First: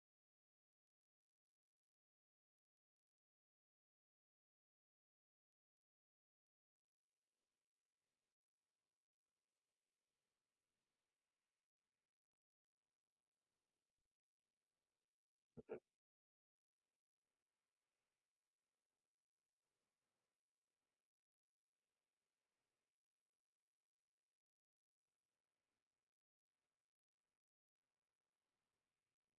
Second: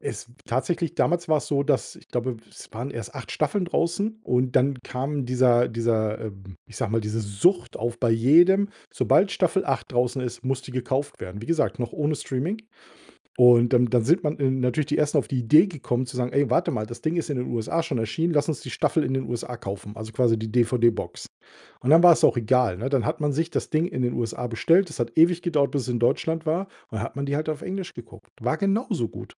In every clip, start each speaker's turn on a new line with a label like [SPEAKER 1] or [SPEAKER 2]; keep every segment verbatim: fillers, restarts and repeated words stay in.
[SPEAKER 1] Es w tatsächlich damals war's so, dass w ich glaube, es waren erst acht Staffeln draußen und dann kam dieser dieser, ähm ich sage mal, diese Sucht auf bei jedem: Sobald Staffel acht draußen ist, muss die gekauft werden. Wie gesagt, noch ohne Streaming, und dann dann sind man natürlich die ersten auf die Idee gekommen zu sagen: „Ey, warte mal, das Ding ist in den USA schon erschienen. Lass uns die Staffel in den USA kaufen", also quasi die DVD-Box. Und dann war's auch egal, ne? Dann hat man sich das Ding in den USA bestellt. Das hat ewig gedauert, bis es in Deutschland war und hat man die halt auf Englisch geguckt. War genauso gut.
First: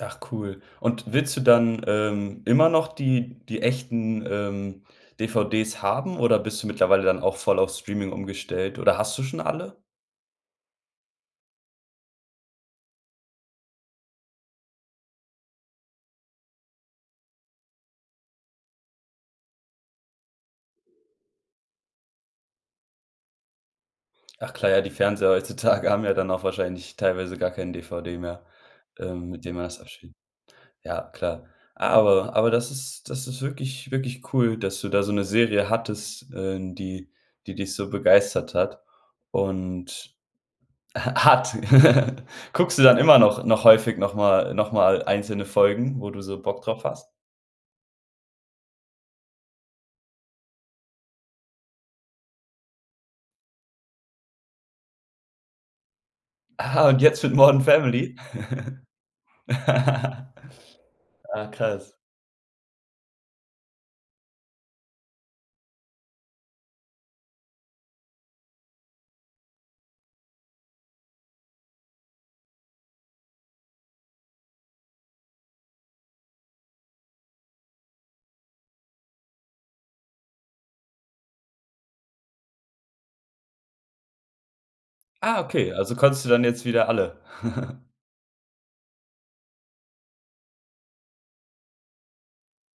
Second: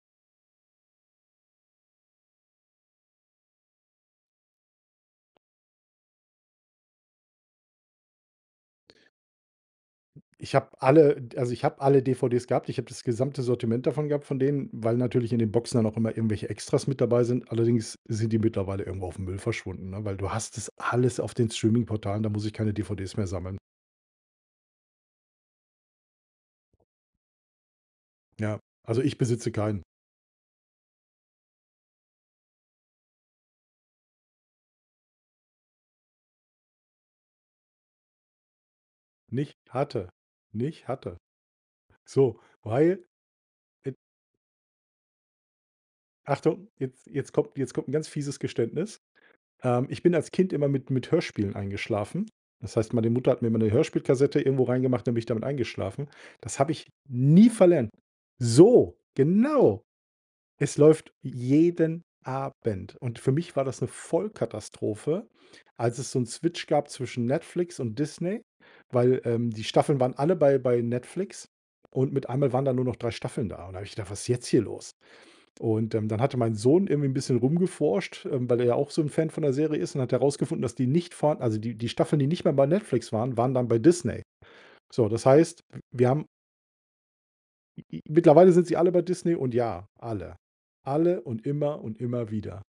[SPEAKER 2] Ach cool, und willst du dann, ähm, immer noch die die echten, ähm, DVDs haben oder bist du mittlerweile dann auch voll auf Streaming umgestellt oder hast du schon alle?
[SPEAKER 1] Ich habe alle, d also ich habe alle DVDs gehabt. Ich habe das gesamte Sortiment davon gehabt von denen, weil natürlich in den Boxen dann auch immer irgendwelche Extras mit dabei sind. Allerdings sind die mittlerweile irgendwo aufm Müll verschwunden, ne, weil du hast das alles auf den Streaming-Portalen, da muss ich keine DVDs mehr sammeln.
[SPEAKER 2] Ach klar, ja, die Fernseher heutzutage haben ja dann auch wahrscheinlich teilweise gar kein DVD mehr,
[SPEAKER 1] Ja, also ich
[SPEAKER 2] ähm, mit
[SPEAKER 1] besitze
[SPEAKER 2] dem man das
[SPEAKER 1] keinen.
[SPEAKER 2] abspielt. Ja, klar. Aber aber das ist das ist wirklich wirklich cool, dass du da so 'ne Serie hattest, äh, n die die dich so begeistert hat
[SPEAKER 1] Nicht hatte.
[SPEAKER 2] und
[SPEAKER 1] Nicht
[SPEAKER 2] ha
[SPEAKER 1] hatte.
[SPEAKER 2] hat.
[SPEAKER 1] So,
[SPEAKER 2] Guckst du dann
[SPEAKER 1] weil
[SPEAKER 2] immer noch noch
[SPEAKER 1] i
[SPEAKER 2] häufig noch mal noch mal einzelne Folgen, wo du so Bock
[SPEAKER 1] Achtung,
[SPEAKER 2] drauf
[SPEAKER 1] jetzt
[SPEAKER 2] hast?
[SPEAKER 1] jetzt kommt jetzt kommt 'n ganz fieses Geständnis. Ähm, ich bin als Kind immer mit mit Hörspielen eingeschlafen. Das heißt, meine Mutter hat mir immer 'ne Hörspielkassette irgendwo rein gemacht und dann bin ich damit eingeschlafen. Das habe
[SPEAKER 2] Ah,
[SPEAKER 1] ich
[SPEAKER 2] und jetzt mit
[SPEAKER 1] nie
[SPEAKER 2] Morden
[SPEAKER 1] verlernt.
[SPEAKER 2] Family?
[SPEAKER 1] So, genau. Es läuft
[SPEAKER 2] Ah, krass.
[SPEAKER 1] jeden Abend und für mich war das 'ne Vollkatastrophe, als es so 'n Switch gab zwischen Netflix und Disney, weil, ähm, die Staffeln waren alle bei bei Netflix und mit einmal waren da nur noch drei Staffeln da und da habe ich gedacht: „Was ist jetzt hier los?“ Und, ähm, dann hatte mein Sohn irgendwie 'n bisschen rumgeforscht, ähm, weil er ja auch so 'n Fan von der Serie ist und hat herausgefunden, dass die nicht vorhan also die die Staffeln, die nicht mehr bei Netflix waren, waren dann bei Disney. So, das
[SPEAKER 2] Ah,
[SPEAKER 1] heißt,
[SPEAKER 2] okay,
[SPEAKER 1] w
[SPEAKER 2] also
[SPEAKER 1] wir
[SPEAKER 2] kannst
[SPEAKER 1] haben
[SPEAKER 2] du dann jetzt wieder alle.
[SPEAKER 1] I i mittlerweile sind sie alle bei Disney und ja, alle. Alle und immer und immer wieder.